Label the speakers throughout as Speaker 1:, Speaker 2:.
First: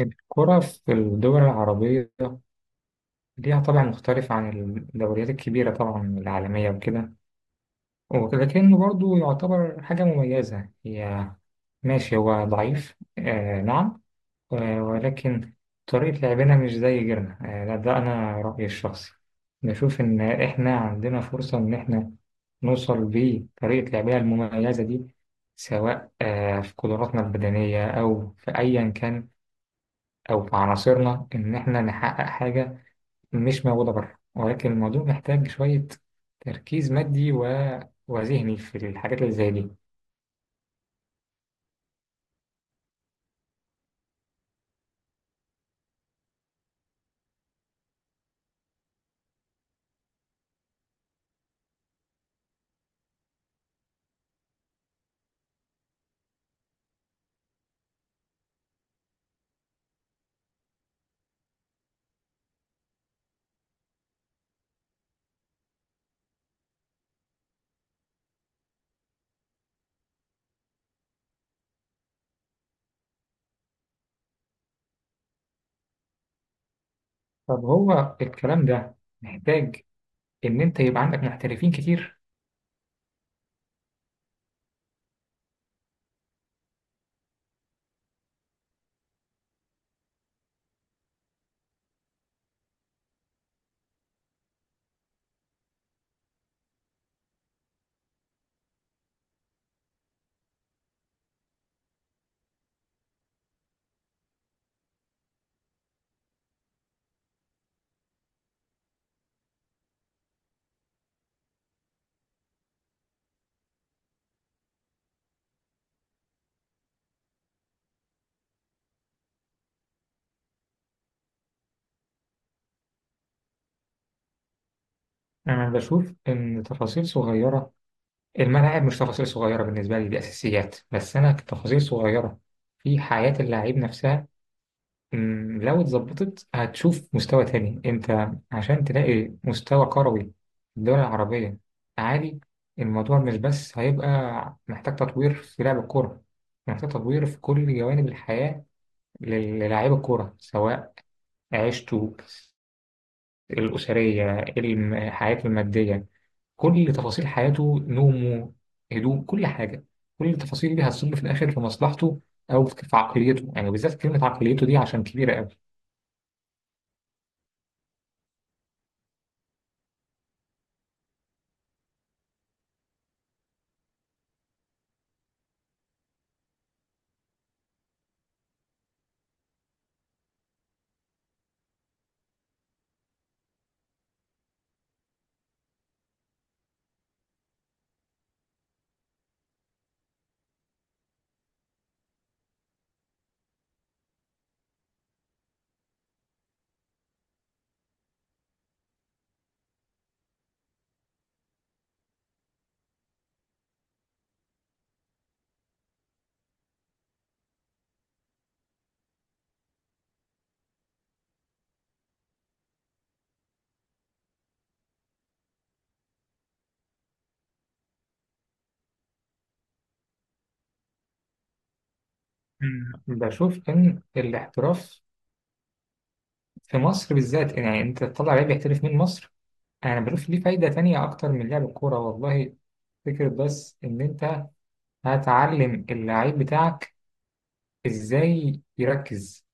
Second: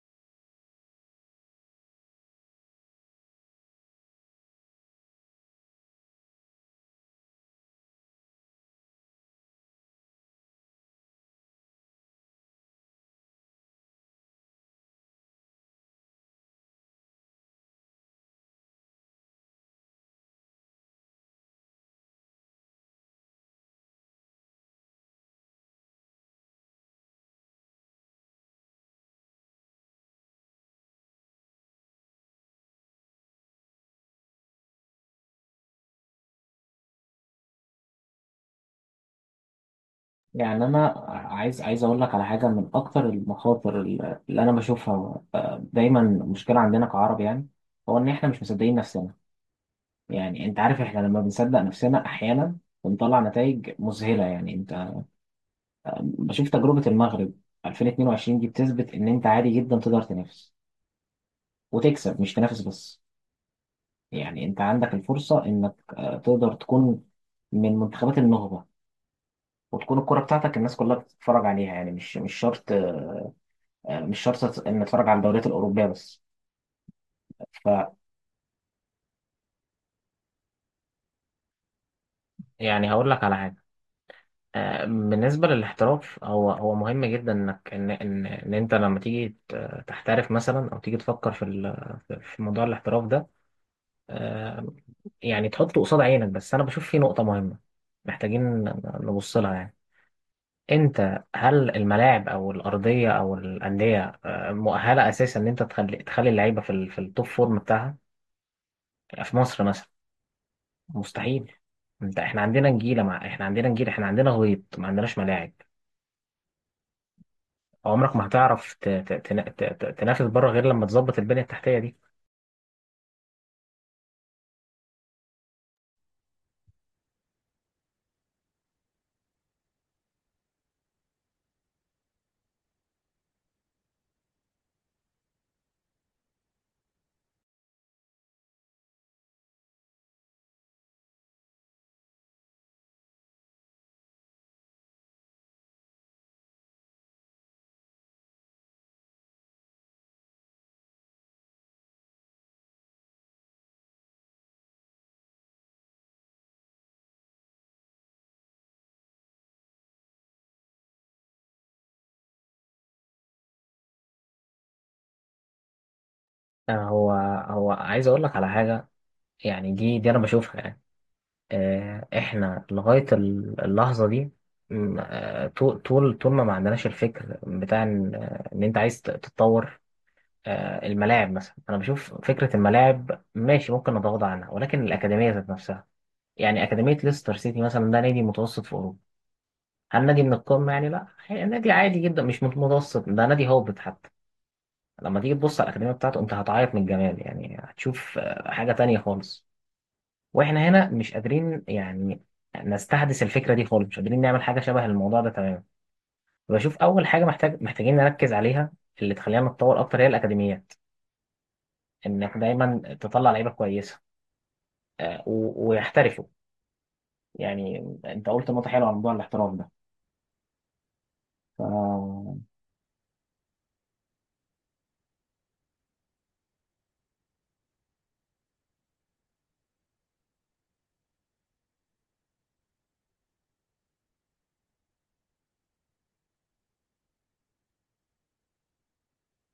Speaker 1: الكرة في الدول العربية ليها طبع مختلف عن الدوريات الكبيرة طبعا العالمية وكده، ولكنه برضو يعتبر حاجة مميزة. هي ماشي، هو ضعيف، آه نعم، ولكن طريقة لعبنا مش زي غيرنا. آه لا، ده أنا رأيي الشخصي. بشوف إن إحنا عندنا فرصة إن إحنا نوصل بطريقة لعبنا المميزة دي، سواء في قدراتنا البدنية أو في أيا كان أو في عناصرنا، إن إحنا نحقق حاجة مش موجودة بره. ولكن الموضوع محتاج شوية تركيز مادي وذهني في الحاجات اللي زي دي.
Speaker 2: يعني انا عايز اقول لك على حاجه من اكتر المخاطر اللي انا بشوفها دايما مشكله عندنا كعرب. يعني هو ان احنا مش مصدقين نفسنا. يعني انت عارف احنا لما بنصدق نفسنا احيانا بنطلع نتائج مذهله. يعني انت بشوف تجربه المغرب 2022 دي بتثبت ان انت عادي جدا تقدر تنافس وتكسب، مش تنافس بس. يعني انت عندك الفرصه انك تقدر تكون من منتخبات النخبه، وتكون الكرة بتاعتك الناس كلها بتتفرج عليها. يعني مش شرط، مش شرط ان اتفرج على الدوريات الاوروبيه بس.
Speaker 1: طب
Speaker 2: ف
Speaker 1: هو الكلام ده محتاج إن أنت يبقى عندك محترفين كتير.
Speaker 2: يعني هقول لك على حاجه. بالنسبه للاحتراف، هو مهم جدا انك ان انت لما تيجي تحترف مثلا، او تيجي تفكر في في موضوع الاحتراف ده، آه، يعني تحطه قصاد عينك. بس انا بشوف في نقطه مهمه محتاجين نبص لها. يعني انت، هل الملاعب او الارضيه او الانديه مؤهله اساسا ان انت تخلي اللعيبه في في التوب فورم بتاعها؟ في مصر مثلا مستحيل. انت، احنا عندنا نجيله، مع احنا عندنا نجيله، احنا عندنا غيط، ما عندناش ملاعب. عمرك ما هتعرف ت... ت... تنا- ت... ت... تنافس بره غير لما تظبط البنيه التحتيه دي.
Speaker 1: أنا بشوف إن تفاصيل صغيرة، الملاعب مش تفاصيل صغيرة بالنسبة لي، دي أساسيات، بس أنا تفاصيل صغيرة في حياة اللاعب نفسها. لو اتظبطت هتشوف مستوى تاني. انت عشان تلاقي مستوى كروي في الدول العربية عالي، الموضوع مش بس هيبقى محتاج تطوير في لعب الكورة، محتاج تطوير في كل جوانب الحياة للاعيب الكورة، سواء عيشته الأسرية، حياته المادية، كل تفاصيل حياته، نومه، هدوء، كل حاجة. كل التفاصيل دي هتصب في الآخر في مصلحته أو في عقليته. يعني بالذات كلمة عقليته دي، عشان كبيرة أوي.
Speaker 2: آه، هو هو عايز اقول لك على حاجه يعني، دي انا بشوفها. يعني احنا لغايه اللحظه دي، طول ما عندناش الفكر بتاع ان إن انت عايز تتطور. الملاعب مثلا، انا بشوف فكره الملاعب ماشي، ممكن نتغاضى عنها، ولكن الاكاديميه ذات نفسها. يعني أكاديمية ليستر سيتي مثلا، ده نادي متوسط في أوروبا. هل نادي من القمة يعني؟ لا، هي نادي عادي جدا، مش مت- متوسط، ده نادي هابط حتى. لما تيجي تبص على الأكاديمية بتاعته، أنت هتعيط من الجمال. يعني هتشوف حاجة تانية خالص. وإحنا هنا مش قادرين يعني نستحدث الفكرة دي خالص، مش قادرين نعمل حاجة شبه الموضوع ده تماما. بشوف أول حاجة محتاجين نركز عليها، اللي تخلينا نتطور أكتر، هي الأكاديميات. إنك دايما تطلع لعيبة كويسة، ويحترفوا يعني. أنت قلت نقطة حلوة عن موضوع الاحتراف ده.
Speaker 1: مم. بشوف إن الاحتراف في مصر بالذات، يعني أنت تطلع لعيب يحترف من مصر، أنا بشوف ليه فايدة تانية أكتر من لعب الكورة والله. فكرة بس إن أنت هتعلم اللعيب بتاعك إزاي يركز.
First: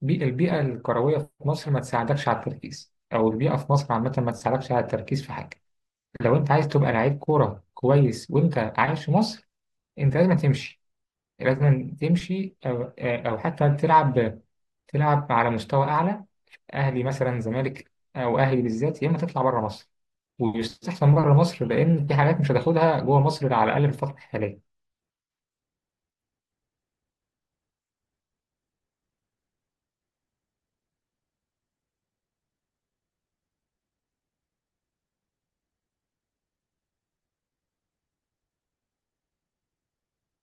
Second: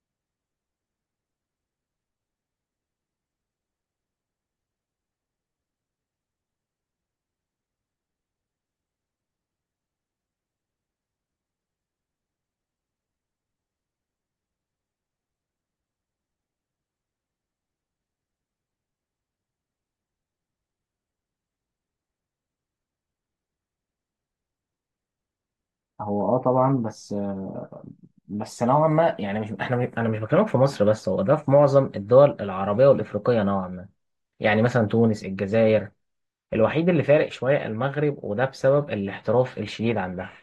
Speaker 1: البيئة الكروية في مصر ما تساعدكش على التركيز، أو البيئة في مصر عامة ما تساعدكش على التركيز في حاجة. لو أنت عايز تبقى لعيب كورة كويس وأنت عايش في مصر، أنت لازم تمشي، لازم تمشي أو حتى تلعب، تلعب على مستوى أعلى. اهلي مثلا، زمالك او اهلي بالذات، يا اما تطلع بره مصر، ويستحسن بره مصر، لان في حاجات مش هتاخدها جوه مصر على الاقل في الفتره الحاليه.
Speaker 2: هو اه طبعا، بس بس نوعا ما يعني. مش احنا مش- انا مش بكلمك في مصر بس، هو ده في معظم الدول العربيه والافريقيه نوعا ما. يعني مثلا تونس، الجزائر. الوحيد اللي فارق شويه المغرب، وده بسبب الاحتراف الشديد عندها.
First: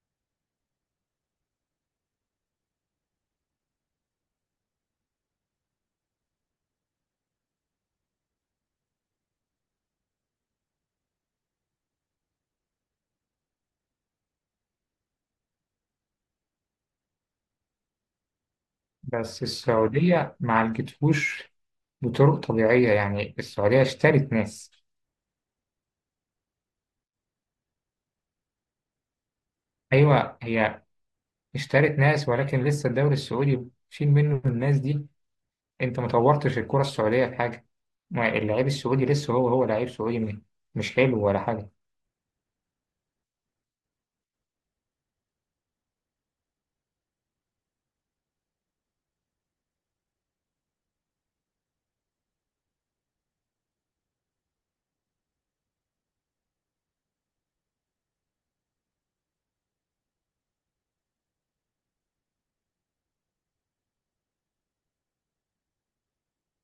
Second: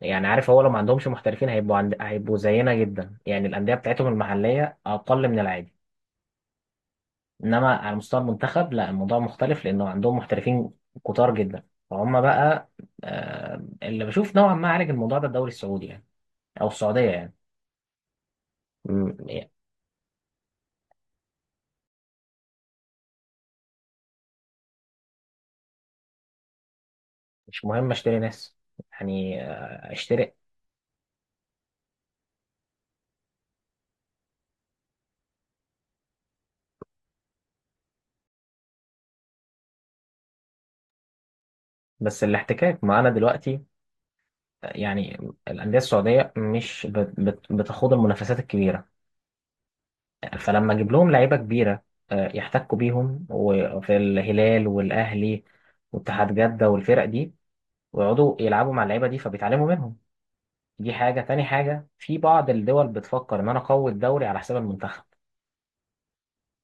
Speaker 2: يعني عارف، هو لو ما عندهمش محترفين هيبقوا زينا جدا. يعني الانديه بتاعتهم المحليه اقل من العادي، انما على مستوى المنتخب لا، الموضوع مختلف لانه عندهم محترفين كتار جدا. فهم بقى اللي بشوف نوعا ما عالج الموضوع ده الدوري السعودي يعني، او السعوديه يعني. مم،
Speaker 1: بس
Speaker 2: يعني
Speaker 1: السعوديه ما عالجتهوش بطرق طبيعيه، يعني السعوديه اشترت ناس.
Speaker 2: مش مهم اشتري ناس. يعني اشتري.
Speaker 1: ايوه، هي اشترت ناس، ولكن لسه الدوري السعودي، شيل منه الناس دي، انت ما طورتش الكره السعوديه في حاجه. ما اللعيب السعودي لسه هو هو لعيب سعودي، مش حلو ولا حاجه.
Speaker 2: بس الاحتكاك معانا دلوقتي، يعني الانديه السعوديه مش بتخوض المنافسات الكبيره. فلما اجيب لهم لعيبه كبيره يحتكوا بيهم، وفي الهلال والاهلي واتحاد جده والفرق دي، ويقعدوا يلعبوا مع اللعيبه دي فبيتعلموا منهم. دي حاجه. تاني حاجه، في بعض الدول بتفكر ان انا اقوي الدوري على حساب المنتخب.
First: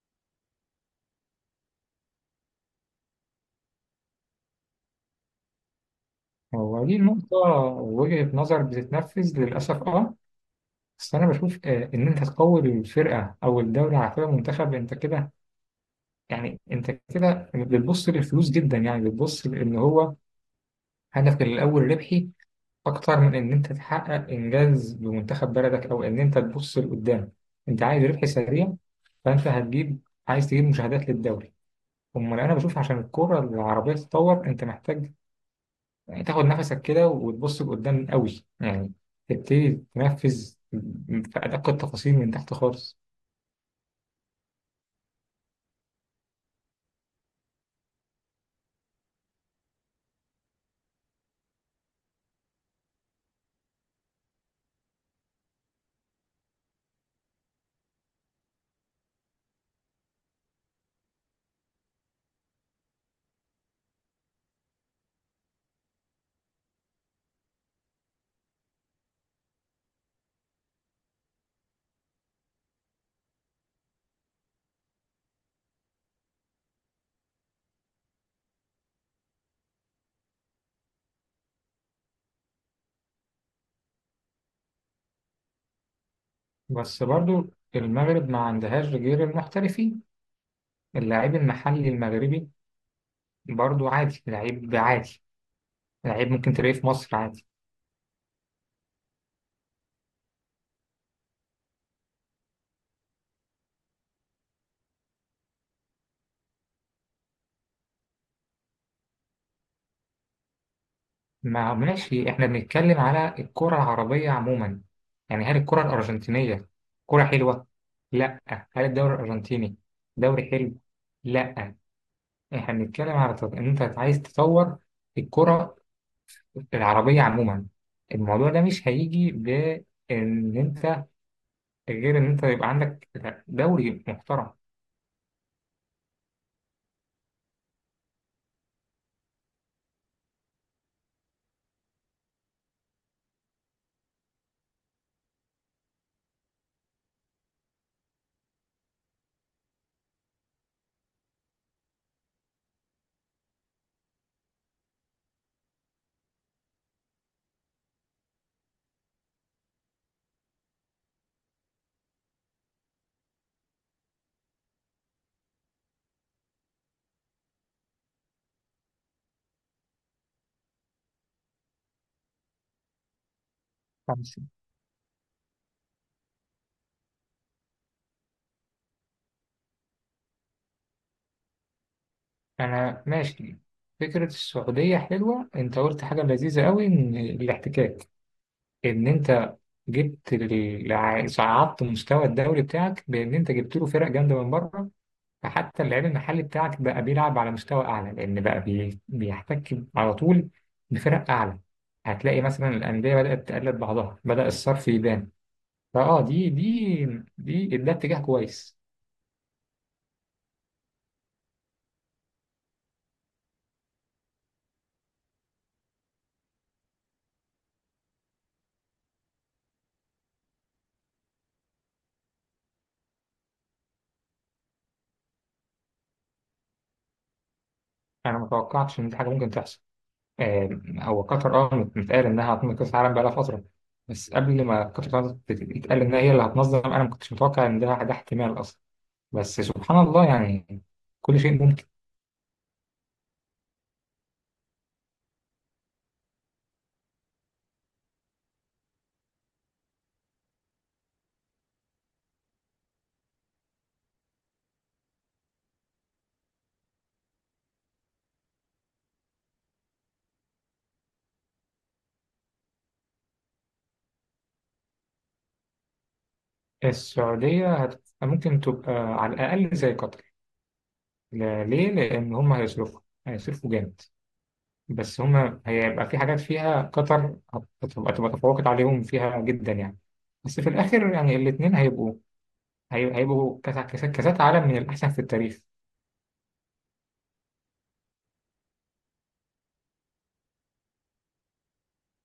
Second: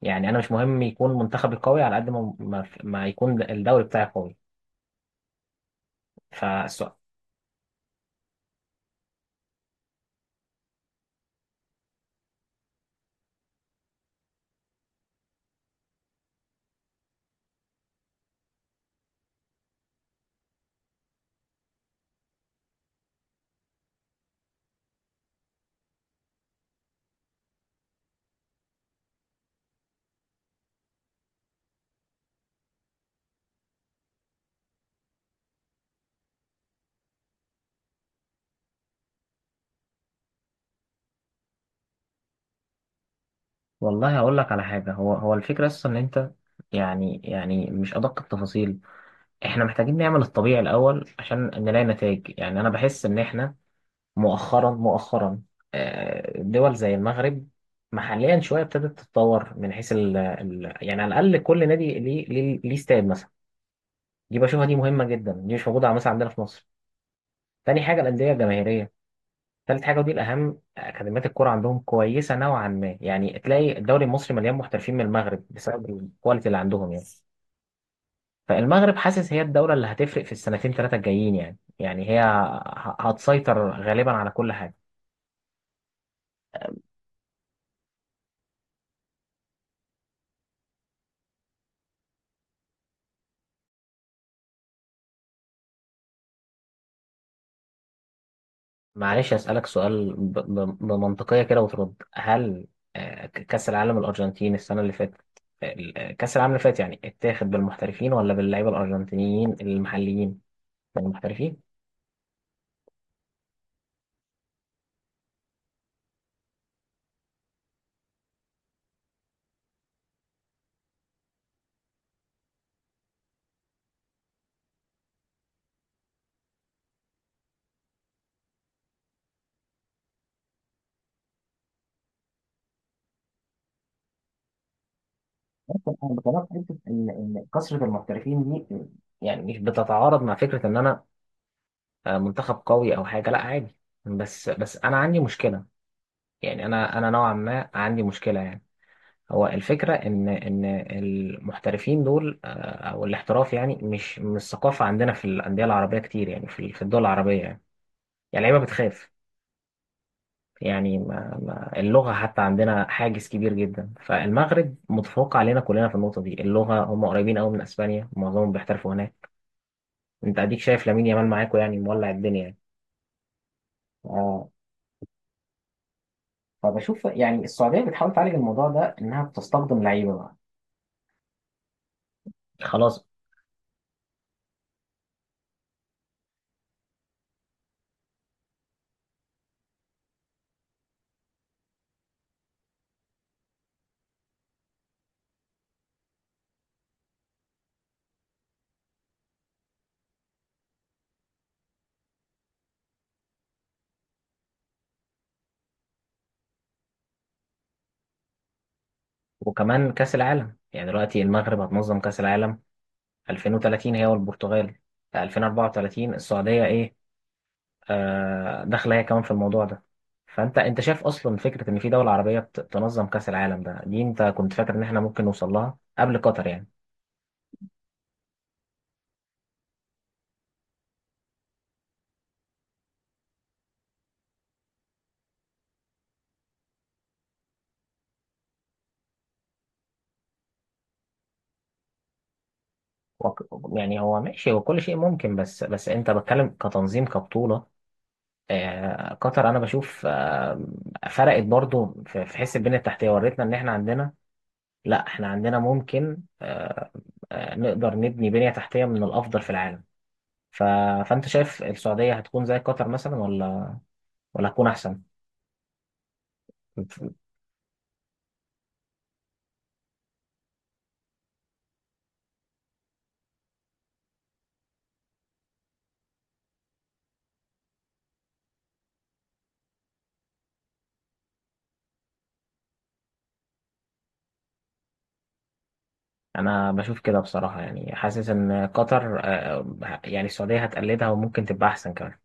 Speaker 2: يعني انا مش مهم يكون منتخبي قوي على قد ما ما يكون الدوري بتاعي
Speaker 1: هو
Speaker 2: قوي.
Speaker 1: دي النقطة، وجهة نظر بتتنفذ للأسف، اه. بس انا بشوف، ان انت تقوي الفرقه او الدوري على فرقه منتخب، انت كده، يعني انت كده بتبص للفلوس جدا، يعني بتبص لان هو هدفك الاول ربحي، اكتر من ان انت تحقق انجاز بمنتخب بلدك، او ان انت تبص لقدام. انت عايز ربح سريع، فانت هتجيب، عايز تجيب مشاهدات للدوري. امال انا بشوف عشان الكره العربيه تتطور، انت محتاج يعني تاخد نفسك كده وتبص لقدام قوي، يعني تبتدي تنفذ في ادق التفاصيل من تحت خالص.
Speaker 2: والله هقول لك على حاجة، هو الفكرة أصلا إن أنت، يعني مش أدق التفاصيل، إحنا محتاجين نعمل الطبيعي الأول عشان نلاقي نتائج. يعني أنا بحس إن إحنا مؤخرا، دول زي المغرب محليا شوية ابتدت تتطور، من حيث ال يعني على الأقل كل نادي ليه ليه استاد مثلا. دي بشوفها دي مهمة جدا، دي مش موجودة مثلا عندنا في مصر. تاني حاجة الأندية الجماهيرية. تالت حاجة ودي الأهم، أكاديميات الكرة عندهم كويسة نوعا ما. يعني تلاقي الدوري المصري مليان محترفين من المغرب بسبب الكواليتي اللي عندهم. يعني فالمغرب حاسس هي الدولة اللي هتفرق في السنتين ثلاثة الجايين. يعني هي هتسيطر غالبا على كل حاجة.
Speaker 1: بس برضو المغرب ما عندهاش غير المحترفين، اللاعب المحلي المغربي برضو عادي، لعيب عادي، لعيب ممكن تلاقيه في مصر عادي.
Speaker 2: معلش أسألك سؤال بمنطقية كده وترد. هل كأس العالم الأرجنتين السنة اللي فاتت، كأس العالم اللي فات يعني، اتاخد بالمحترفين ولا باللعيبة الأرجنتينيين المحليين؟ بالمحترفين.
Speaker 1: ما ماشي، احنا بنتكلم على الكرة العربية عموما. يعني هل الكرة الأرجنتينية كرة حلوة؟ لا. هل الدوري الأرجنتيني دوري حلو؟ لا. احنا بنتكلم على ان انت عايز تطور الكرة العربية عموما. الموضوع ده مش هيجي بان انت، غير إن أنت يبقى عندك دوري محترم.
Speaker 2: بس انا بكلمك في حته ان إن كثره المحترفين دي يعني مش بتتعارض مع فكره ان انا منتخب قوي او حاجه، لا عادي. بس انا عندي مشكله. يعني انا نوعا ما عندي مشكله يعني. هو الفكره ان المحترفين دول او الاحتراف، يعني مش ثقافه عندنا في الانديه العربيه كتير، يعني في الدول العربيه. يعني يعني اللعيبه بتخاف. يعني ما اللغه حتى عندنا حاجز كبير جدا. فالمغرب متفوق علينا كلنا في النقطه دي، اللغه، هم قريبين قوي من اسبانيا، معظمهم بيحترفوا هناك. انت اديك شايف لامين يامال معاكو، يعني مولع الدنيا يعني.
Speaker 1: 5.
Speaker 2: اه. فبشوف يعني السعوديه بتحاول تعالج الموضوع ده، انها بتستخدم لعيبه بقى.
Speaker 1: أنا
Speaker 2: خلاص.
Speaker 1: ماشي. فكرة السعودية حلوة، أنت قلت حاجة لذيذة أوي، إن الاحتكاك، إن أنت جبت صعدت مستوى الدوري بتاعك بإن أنت جبت له فرق جامدة من بره. فحتى اللعيب المحلي بتاعك بقى بيلعب على مستوى أعلى، لأن بقى بيحتك على طول بفرق أعلى. هتلاقي مثلا الأندية بدأت تقلد بعضها، بدأ الصرف يبان. فأه دي دي دي ده اتجاه كويس.
Speaker 2: وكمان كاس العالم يعني، دلوقتي المغرب هتنظم كاس العالم 2030 هي والبرتغال، 2034 السعوديه، ايه آه داخله هي كمان في الموضوع ده. فانت شايف اصلا فكره ان في دوله عربيه تنظم كاس العالم ده؟ دي انت كنت فاكر ان احنا ممكن نوصل لها قبل قطر يعني؟
Speaker 1: انا ما توقعتش ان دي حاجه ممكن تحصل. آه، هو قطر، متقال انها هتنظم كاس العالم بقالها فتره. بس قبل ما قطر يتقال انها هي اللي هتنظم، انا ما كنتش متوقع ان ده احتمال اصلا. بس سبحان الله، يعني كل شيء ممكن.
Speaker 2: وك- يعني هو ماشي، هو كل شيء ممكن، بس انت بتكلم كتنظيم كبطوله. قطر انا بشوف فرقت برضو في حس البنيه التحتيه، وريتنا ان احنا عندنا، لا احنا عندنا ممكن، نقدر نبني بنيه تحتيه من الافضل في العالم. ف... فانت شايف السعوديه هتكون زي قطر مثلا، ولا ولا هتكون احسن؟
Speaker 1: السعوديه ممكن تبقى على الاقل زي قطر. ليه؟ لان هم هيصرفوا، هيصرفوا جامد. بس هم هيبقى في حاجات فيها قطر هتبقى، تفوقت عليهم فيها جدا يعني. بس في الاخر يعني الاثنين هيبقوا، هيبقوا كاس كاسات عالم من الأحسن في التاريخ.
Speaker 2: انا بشوف كده بصراحه، يعني حاسس ان قطر يعني السعوديه هتقلدها وممكن تبقى احسن كمان.